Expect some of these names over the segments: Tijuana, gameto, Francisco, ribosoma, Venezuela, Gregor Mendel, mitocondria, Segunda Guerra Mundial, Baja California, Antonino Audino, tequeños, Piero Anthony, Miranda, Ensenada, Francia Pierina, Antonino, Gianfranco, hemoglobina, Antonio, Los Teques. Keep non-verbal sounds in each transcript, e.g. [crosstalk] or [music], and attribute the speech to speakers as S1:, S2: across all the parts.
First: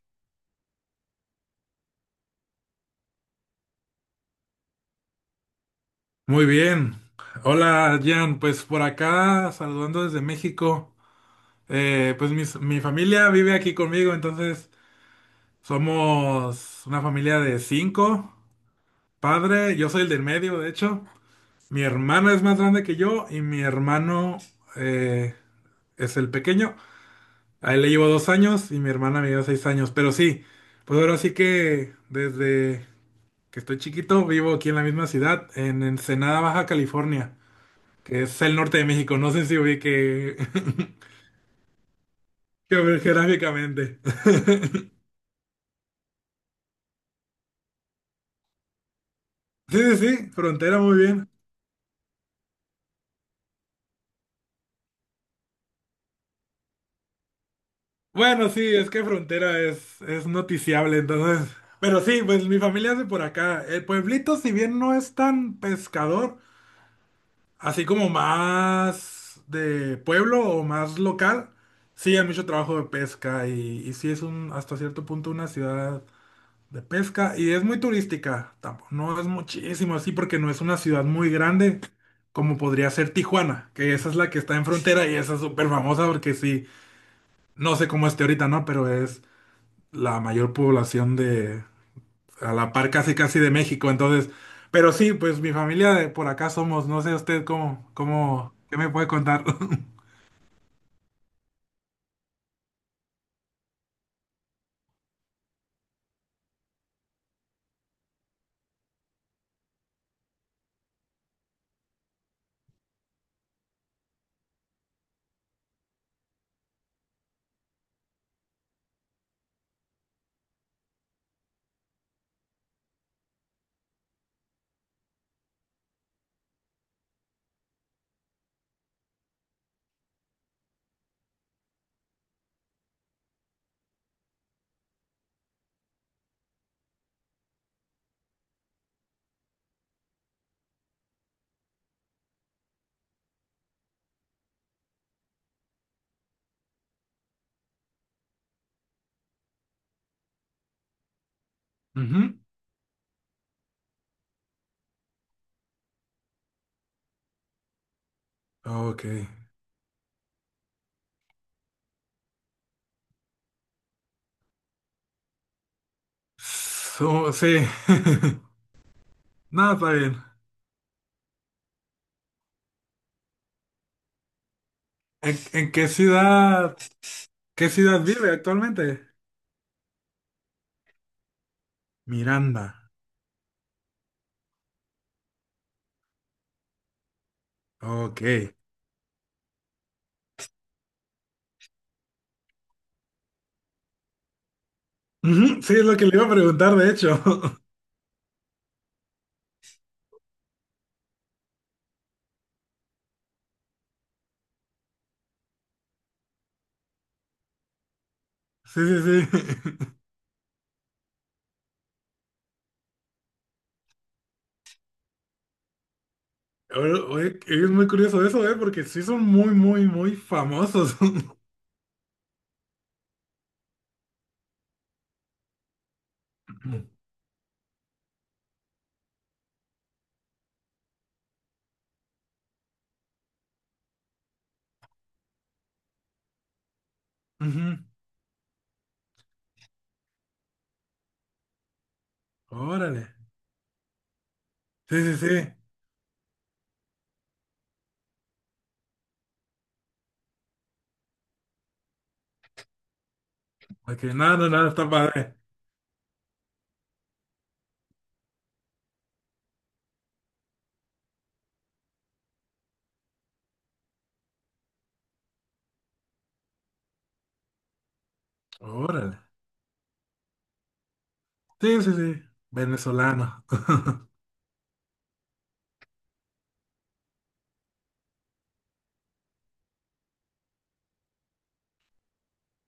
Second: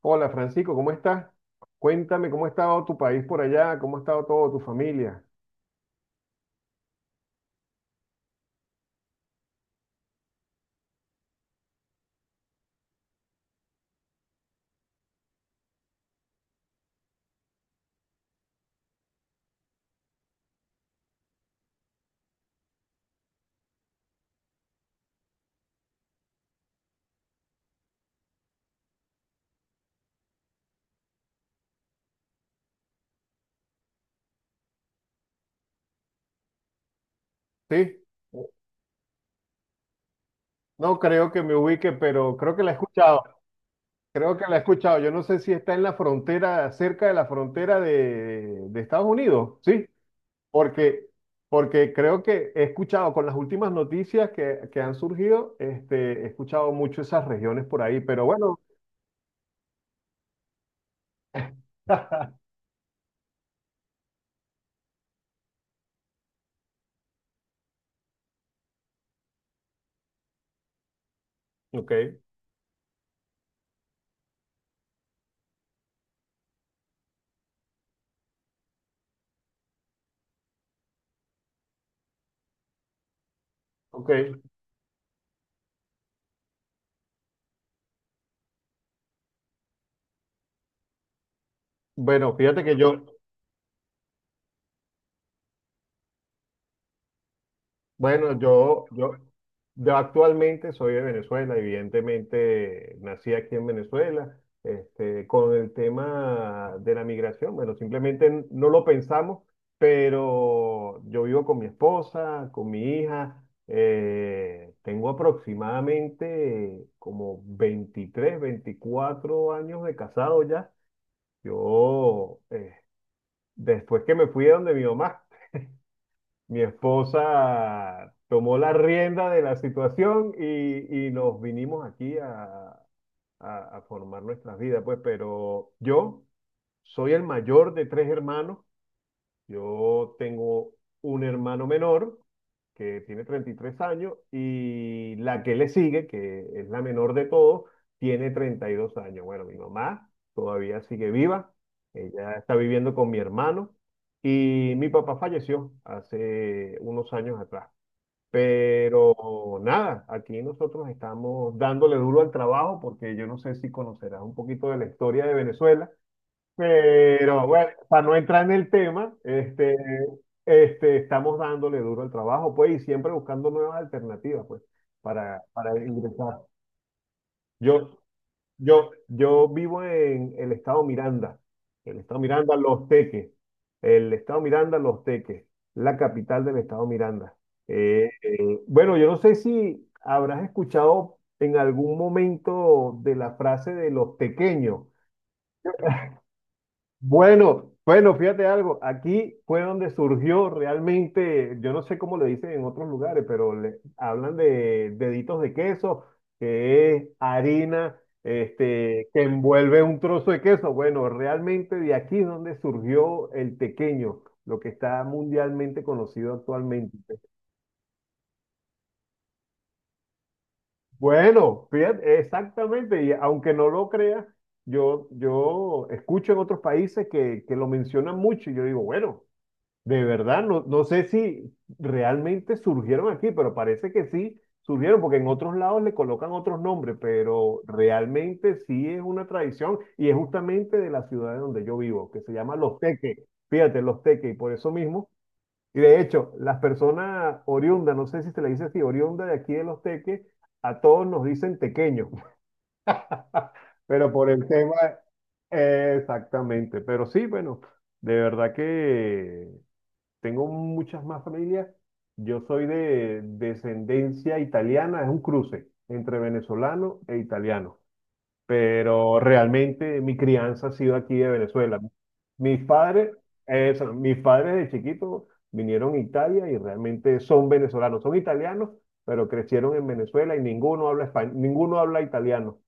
S1: Hola Francisco, ¿cómo estás? Cuéntame cómo ha estado tu país por allá, cómo ha estado toda tu familia.
S2: Muy bien. Hola, Jan. Pues por acá, saludando desde México. Pues mi familia vive aquí conmigo, entonces somos una familia de cinco. Padre, yo soy el del medio, de hecho. Mi hermana es más grande que yo y mi hermano eh, es el pequeño. A él le llevo 2 años y mi hermana me lleva 6 años. Pero sí, pues ahora sí que desde que estoy chiquito vivo aquí en la misma ciudad, en Ensenada, Baja California,
S1: Sí,
S2: que es el norte de México. No sé si ubique
S1: no
S2: [laughs]
S1: creo que me ubique, pero creo que la he escuchado.
S2: geográficamente.
S1: Creo que la he escuchado. Yo no sé si está en la frontera, cerca de la frontera de Estados Unidos, ¿sí?
S2: Sí, sí, sí, frontera muy
S1: Porque,
S2: bien.
S1: porque creo que he escuchado con las últimas noticias que han surgido, este, he escuchado mucho esas regiones por ahí, pero
S2: Bueno,
S1: bueno.
S2: sí, es que frontera es noticiable, entonces. Pero sí, pues
S1: [laughs]
S2: mi familia es de por acá. El pueblito, si bien no es tan pescador, así como más de pueblo o más local,
S1: Ok,
S2: sí hay mucho trabajo de pesca y sí es un, hasta cierto punto, una ciudad de pesca y es muy turística, tampoco, no es muchísimo así porque no es una ciudad muy grande, como podría ser Tijuana, que esa es la que
S1: ok.
S2: está en frontera y esa es súper famosa porque sí, no sé cómo esté ahorita, ¿no? Pero es la mayor población de,
S1: Bueno,
S2: a
S1: fíjate
S2: la
S1: que
S2: par
S1: yo,
S2: casi casi de México, entonces, pero sí, pues mi familia de por acá somos, no sé usted cómo,
S1: Bueno,
S2: ¿qué
S1: yo,
S2: me puede
S1: yo,
S2: contar? [laughs]
S1: yo actualmente soy de Venezuela, evidentemente nací aquí en Venezuela. Este, con el tema de la migración, bueno, simplemente no lo pensamos, pero yo vivo con mi esposa, con mi hija. Tengo aproximadamente como 23, 24 años de casado ya. Yo, después que me fui de donde mi mamá, mi esposa tomó la rienda de la situación y nos vinimos aquí a, a formar nuestras vidas, pues, pero yo soy el mayor de tres hermanos. Yo tengo un hermano menor que tiene 33 años, y la que le sigue, que es la menor de todos, tiene 32 años. Bueno, mi mamá todavía sigue viva, ella
S2: Ujú.
S1: está viviendo con mi hermano y mi papá falleció hace unos años atrás.
S2: Ok.
S1: Pero nada, aquí nosotros estamos dándole duro al trabajo porque yo no sé si conocerás un poquito de la historia de Venezuela,
S2: So-
S1: pero bueno,
S2: sí.
S1: para no
S2: [laughs]
S1: entrar en el tema,
S2: Nada,
S1: este,
S2: está bien.
S1: este, estamos dándole duro al trabajo, pues, y siempre buscando nuevas alternativas, pues,
S2: ¿En,
S1: para,
S2: en
S1: para
S2: qué
S1: ingresar.
S2: ciudad? ¿Qué
S1: Yo,
S2: ciudad vive
S1: yo,
S2: actualmente?
S1: yo vivo en el estado Miranda, Los
S2: Miranda.
S1: Teques, el estado Miranda, Los Teques, la capital del estado Miranda.
S2: Ok.
S1: Bueno, yo no sé si habrás escuchado en algún momento de la frase de los tequeños.
S2: Ujú, sí, es lo que le iba a preguntar, de hecho. [laughs]
S1: Bueno, bueno, fíjate algo, aquí fue donde surgió realmente, yo no sé cómo le dicen en otros lugares, pero le hablan de deditos de queso, que es harina,
S2: Sí,
S1: este, que
S2: sí, sí.
S1: envuelve
S2: [laughs]
S1: un trozo de queso. Bueno, realmente de aquí es donde surgió el tequeño, lo que está mundialmente conocido
S2: Oye,
S1: actualmente.
S2: oye, es muy curioso eso, ¿eh? Porque sí son muy, muy, muy famosos. [laughs]
S1: Bueno, fíjate, exactamente, y aunque no lo creas, yo escucho en otros países que lo mencionan mucho y yo digo, bueno. De verdad, no, no sé si realmente surgieron aquí, pero parece que sí surgieron, porque en otros lados le colocan otros nombres, pero
S2: Ujú,
S1: realmente sí es una tradición y es justamente de la ciudad de donde yo vivo, que se llama Los
S2: órale.
S1: Teques. Fíjate, Los Teques, y por eso
S2: Sí,
S1: mismo.
S2: sí, sí.
S1: Y de hecho, las personas oriundas, no sé si se le dice así, oriunda de aquí de Los Teques, a todos nos dicen tequeños, [laughs]
S2: Ok,
S1: pero por
S2: nada,
S1: el
S2: no, nada,
S1: tema,
S2: está padre.
S1: exactamente, pero sí, bueno. De verdad que tengo muchas más familias. Yo soy de descendencia italiana, es un cruce entre venezolano e italiano, pero
S2: Órale.
S1: realmente mi crianza ha sido aquí de Venezuela.
S2: Sí, sí, sí.
S1: Mis padres,
S2: Venezolano. [laughs]
S1: eso, mis padres de chiquito vinieron a Italia y realmente son venezolanos, son italianos, pero crecieron en Venezuela y ninguno habla español, ninguno habla italiano.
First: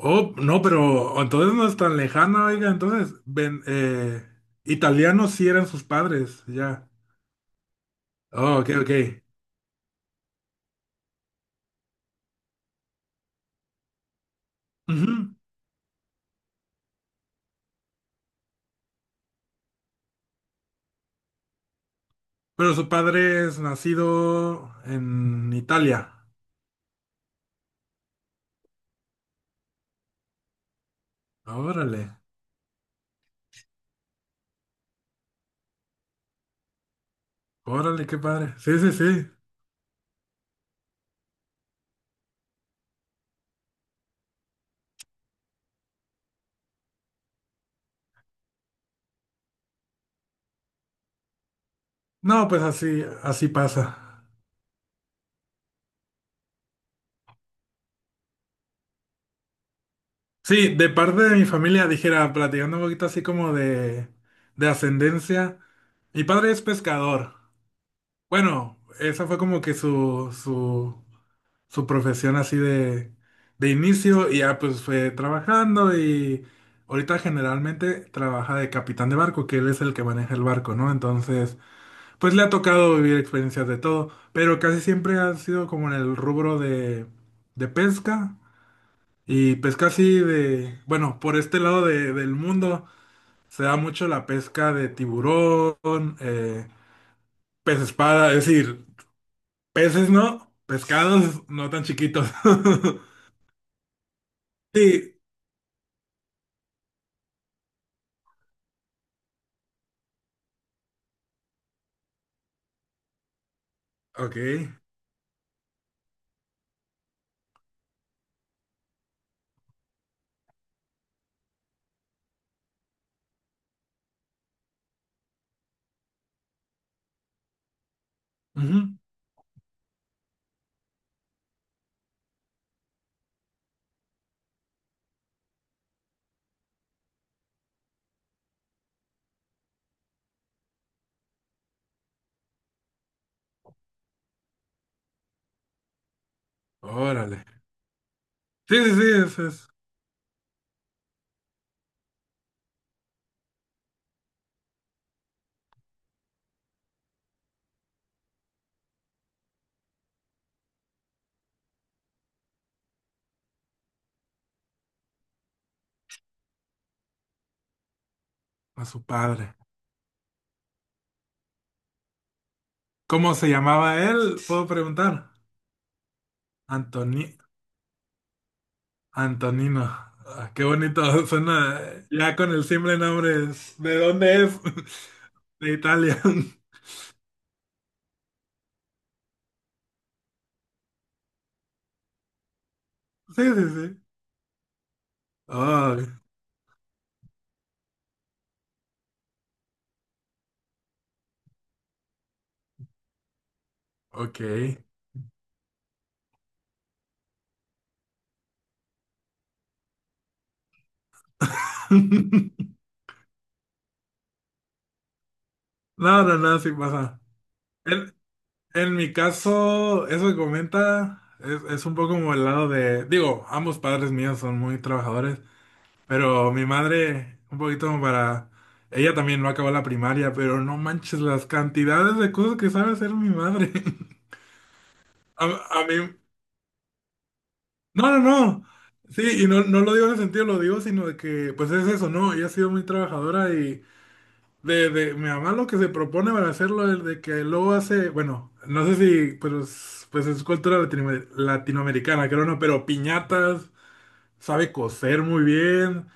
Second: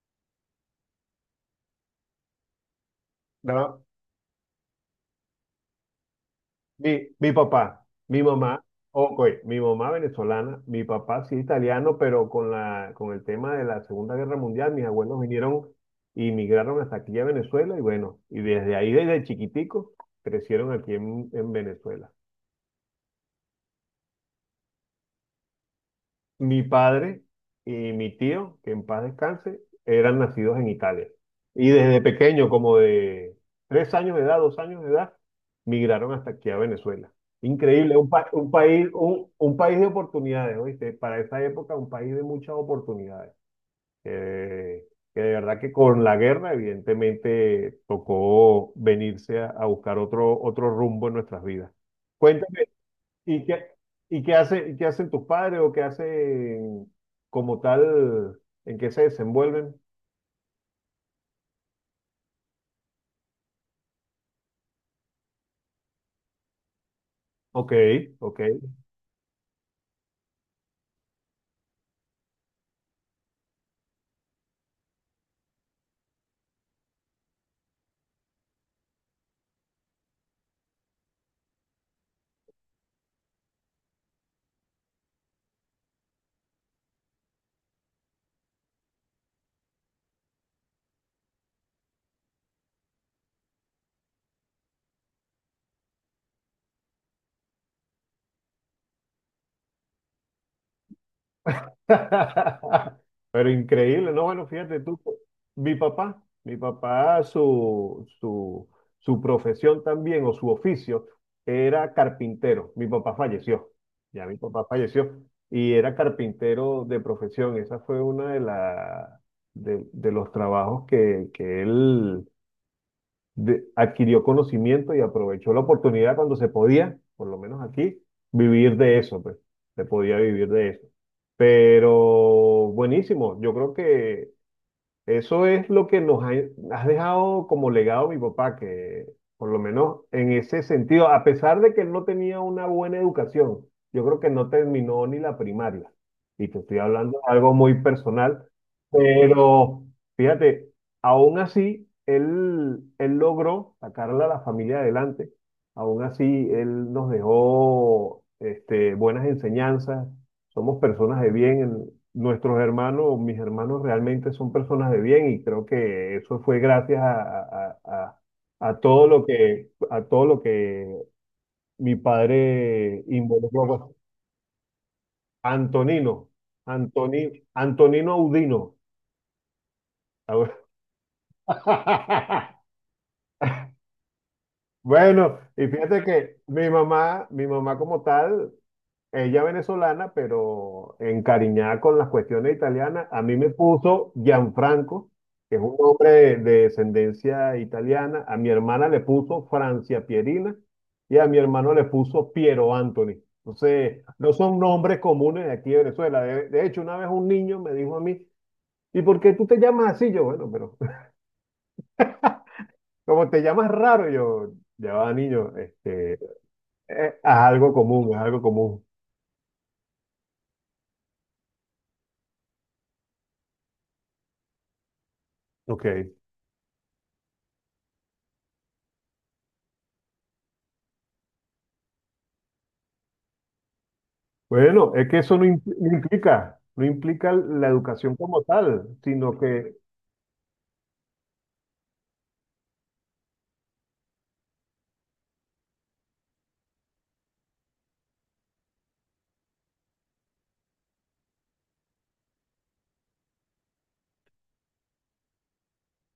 S2: Oh, no, pero entonces no es tan lejana, oiga. Entonces, ven,
S1: Nada-
S2: italianos sí eran sus padres, ya.
S1: mi papá, mi
S2: Oh,
S1: mamá,
S2: ok, ok.
S1: ok, mi mamá venezolana, mi papá sí italiano, pero con con el tema de la Segunda Guerra Mundial, mis abuelos
S2: Ujú.
S1: vinieron y migraron hasta aquí a Venezuela y bueno, y desde ahí, desde chiquitico, crecieron aquí en Venezuela.
S2: Pero su padre es nacido en Italia.
S1: Mi padre y mi tío, que en paz descanse, eran nacidos en Italia. Y desde
S2: Órale,
S1: pequeño, como de 3 años de edad, 2 años de edad, migraron hasta aquí a Venezuela. Increíble,
S2: órale, qué
S1: un
S2: padre. Sí,
S1: país,
S2: sí, sí.
S1: un país de oportunidades, ¿oíste? Para esa época, un país de muchas oportunidades. Eh, que de verdad que con la guerra, evidentemente, tocó venirse a buscar otro rumbo en nuestras vidas.
S2: No, pues
S1: Cuéntame,
S2: así,
S1: ¿Y
S2: así
S1: qué, y
S2: pasa.
S1: qué hace, qué hacen tus padres o qué hacen como tal, ¿en qué se desenvuelven?
S2: Sí, de parte de mi familia, dijera, platicando un poquito así como de ascendencia. Mi padre es pescador.
S1: Ok, ok.
S2: Bueno, esa fue como que su profesión así de inicio, y ya pues fue trabajando y ahorita generalmente trabaja de capitán de barco, que él es el que maneja el barco, ¿no? Entonces… Pues le ha tocado vivir experiencias de todo, pero casi siempre ha sido como en el rubro de pesca, y pesca así de, bueno, por este lado del mundo se da mucho la pesca de tiburón, pez espada, es decir, peces no, pescados no tan chiquitos.
S1: [laughs]
S2: [laughs]
S1: Pero increíble, ¿no? Bueno, fíjate tú,
S2: Sí,
S1: mi papá, su profesión también o su oficio era carpintero. Mi papá falleció, ya mi
S2: ok.
S1: papá falleció y era carpintero de profesión. Esa fue una de, la, de los trabajos que él adquirió conocimiento y aprovechó la oportunidad cuando se podía, por lo menos aquí, vivir de
S2: Ujú,
S1: eso, pues, se podía vivir de eso. Pero buenísimo, yo creo que eso es lo que nos ha, has dejado como legado mi papá, que por lo menos en ese sentido, a pesar de que él no tenía una buena educación, yo creo que no terminó ni la primaria. Y te estoy hablando de
S2: órale.
S1: algo muy personal,
S2: Sí, sí, sí, ese es
S1: pero fíjate, aún así, él logró sacarle a la familia adelante. Aún así, él nos dejó este, buenas enseñanzas. Somos personas de bien. Nuestros hermanos, mis hermanos realmente son personas de bien, y creo que eso fue gracias a, a
S2: a su
S1: todo lo
S2: padre.
S1: que mi padre
S2: ¿Cómo se
S1: involucró, pues.
S2: llamaba él? ¿Puedo preguntar?
S1: Antonino,
S2: Antonio.
S1: Antonino Audino.
S2: Antonino. Ah, qué
S1: [laughs]
S2: bonito. [laughs] Suena ya con el simple nombre. ¿De dónde es?
S1: Bueno,
S2: [laughs]
S1: y
S2: De
S1: fíjate
S2: Italia.
S1: que mi
S2: [laughs]
S1: mamá, mi mamá como tal, ella venezolana, pero encariñada con las cuestiones italianas, a mí
S2: Sí,
S1: me
S2: sí, sí.
S1: puso Gianfranco, que es un
S2: Ah,
S1: hombre de descendencia italiana, a mi hermana le puso Francia Pierina y a mi hermano le puso Piero Anthony. Entonces, no
S2: ok.
S1: son nombres comunes de aquí de Venezuela. De hecho, una vez un niño me dijo a mí, ¿y por qué tú te llamas así? Yo, bueno, pero
S2: [laughs]
S1: [laughs] como te llamas raro, yo, ya va, niño, este,
S2: No, no, no, sí pasa.
S1: haz algo común,
S2: En,
S1: es algo común.
S2: en mi caso, eso que comenta es un poco como el lado de, digo, ambos padres míos son muy trabajadores,
S1: Ok.
S2: pero mi madre, un poquito como para, ella también no acabó la primaria, pero no manches las cantidades de cosas que sabe hacer mi madre. [laughs]
S1: Bueno, es que eso
S2: A, a
S1: no
S2: mí.
S1: implica, no implica la
S2: No,
S1: educación
S2: no,
S1: como
S2: no.
S1: tal,
S2: Sí,
S1: sino
S2: y no,
S1: que,
S2: no lo digo en ese sentido, lo digo, sino de que, pues es eso, ¿no? Ella ha sido muy trabajadora y mi mamá lo que se propone para hacerlo es de que luego hace, bueno, no sé si, pero pues es cultura latinoamericana, creo, no, pero piñatas, sabe coser muy bien,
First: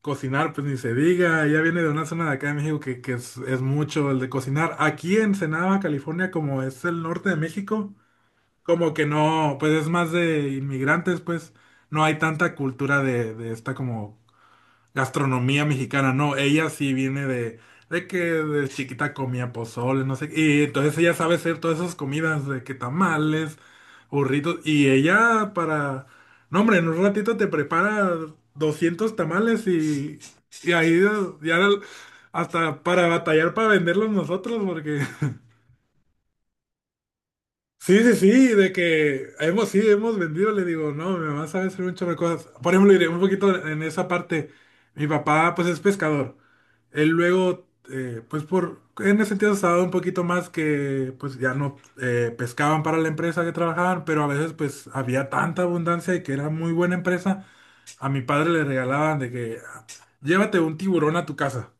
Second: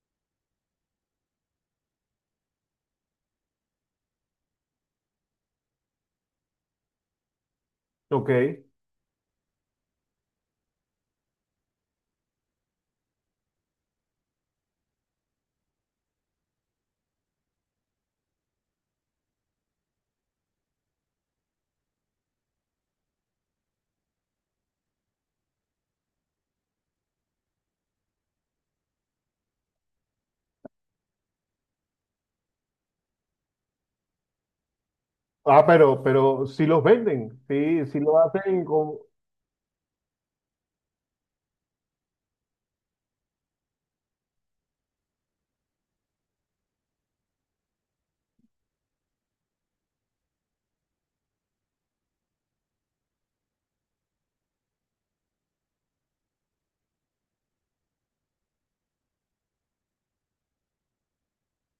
S2: cocinar, pues ni se diga, ella viene de una zona de acá de México que es mucho el de cocinar. Aquí en Ensenada, California, como es el norte de México.
S1: ok,
S2: Como que no, pues es más de inmigrantes, pues no hay tanta cultura de esta como gastronomía mexicana, no, ella sí viene de que de chiquita comía pozole, no sé, y entonces ella sabe hacer todas esas comidas de que tamales, burritos, y ella para, no hombre, en un ratito te prepara 200 tamales y ahí ya hasta para batallar para venderlos nosotros, porque.
S1: ah, pero si los venden, sí,
S2: Sí,
S1: si
S2: sí,
S1: lo
S2: sí,
S1: hacen
S2: de
S1: con,
S2: que hemos, sí, hemos vendido, le digo, no, mi mamá sabe hacer un chorro de cosas. Por ejemplo, iré un poquito en esa parte, mi papá pues es pescador. Él luego, pues por, en ese sentido estaba un poquito más, que pues ya no pescaban para la empresa que trabajaban, pero a veces pues había tanta abundancia y que era muy buena empresa, a mi padre le regalaban de que llévate un tiburón a tu casa.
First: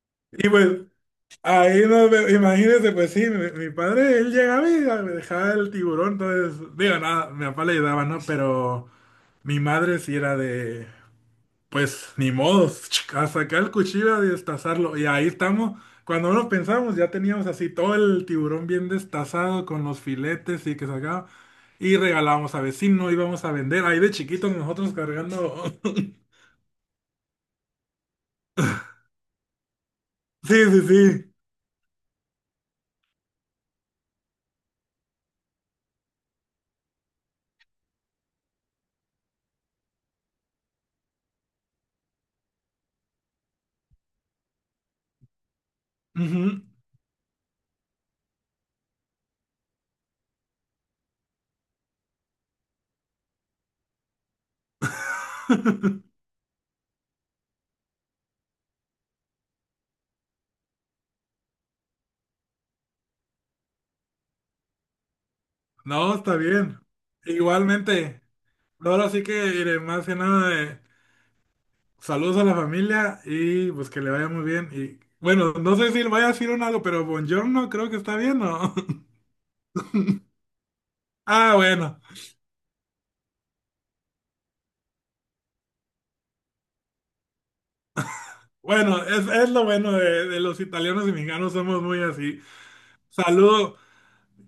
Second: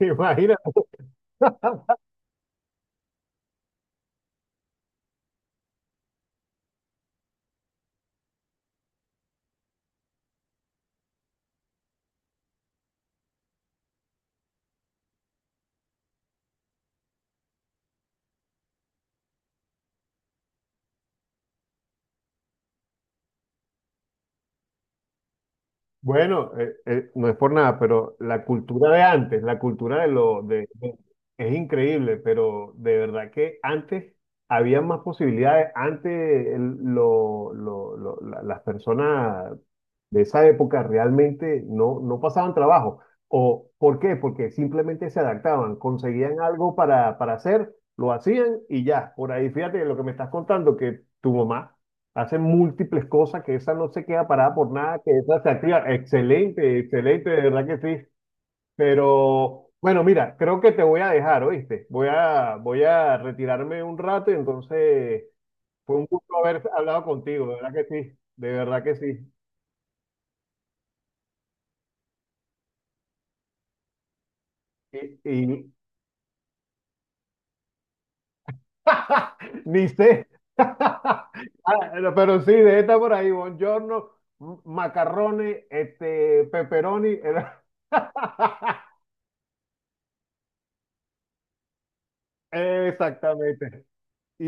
S1: [laughs]
S2: Y
S1: imagínate.
S2: pues ahí no, imagínese, pues sí, mi padre, él llegaba y me dejaba el tiburón, entonces, digo, nada, mi papá le ayudaba, ¿no? Pero mi madre sí era de, pues, ni modos, [laughs] [tsk] a sacar el cuchillo a destazarlo, y ahí estamos, cuando nos pensamos, ya teníamos así todo el tiburón bien destazado con los filetes y que sacaba, y regalábamos a vecino, íbamos a vender, ahí de chiquitos nosotros cargando. [laughs]
S1: Bueno, no es por nada, pero la cultura de antes, la cultura de lo
S2: Sí, sí,
S1: de-
S2: sí.
S1: es increíble, pero de verdad que antes había más posibilidades. Antes las personas de esa época realmente no pasaban trabajo. ¿O por qué? Porque simplemente se adaptaban, conseguían
S2: Ujú.
S1: algo para hacer, lo hacían y ya. Por ahí, fíjate lo que me estás contando, que tu mamá hace múltiples cosas, que esa no se queda parada por nada, que esa se activa. Excelente, excelente, de verdad que sí. Pero bueno, mira, creo que te voy a dejar, ¿oíste? Voy a retirarme un rato y entonces fue un
S2: No,
S1: gusto
S2: está
S1: haber
S2: bien,
S1: hablado contigo, de verdad que sí,
S2: igualmente.
S1: de verdad que
S2: Ahora sí
S1: sí.
S2: que iré más que nada de saludos a la familia y pues que le vaya muy bien. Y
S1: Y,
S2: bueno,
S1: y-
S2: no sé si le vaya a decir un algo, pero buongiorno creo que está bien, ¿no? [laughs]
S1: [laughs] ni sé. [laughs]
S2: Ah,
S1: Ah,
S2: bueno.
S1: no, pero sí, de esta por ahí, buongiorno, macarrones, este, pepperoni. [laughs]
S2: Bueno, es lo bueno de los italianos y mexicanos, somos muy así. Saludo,
S1: Exactamente.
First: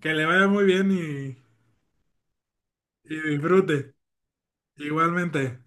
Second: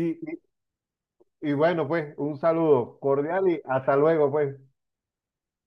S2: que le vaya muy bien y,
S1: Y bueno, pues un saludo
S2: y
S1: cordial y hasta
S2: disfrute.
S1: luego, pues.
S2: Igualmente.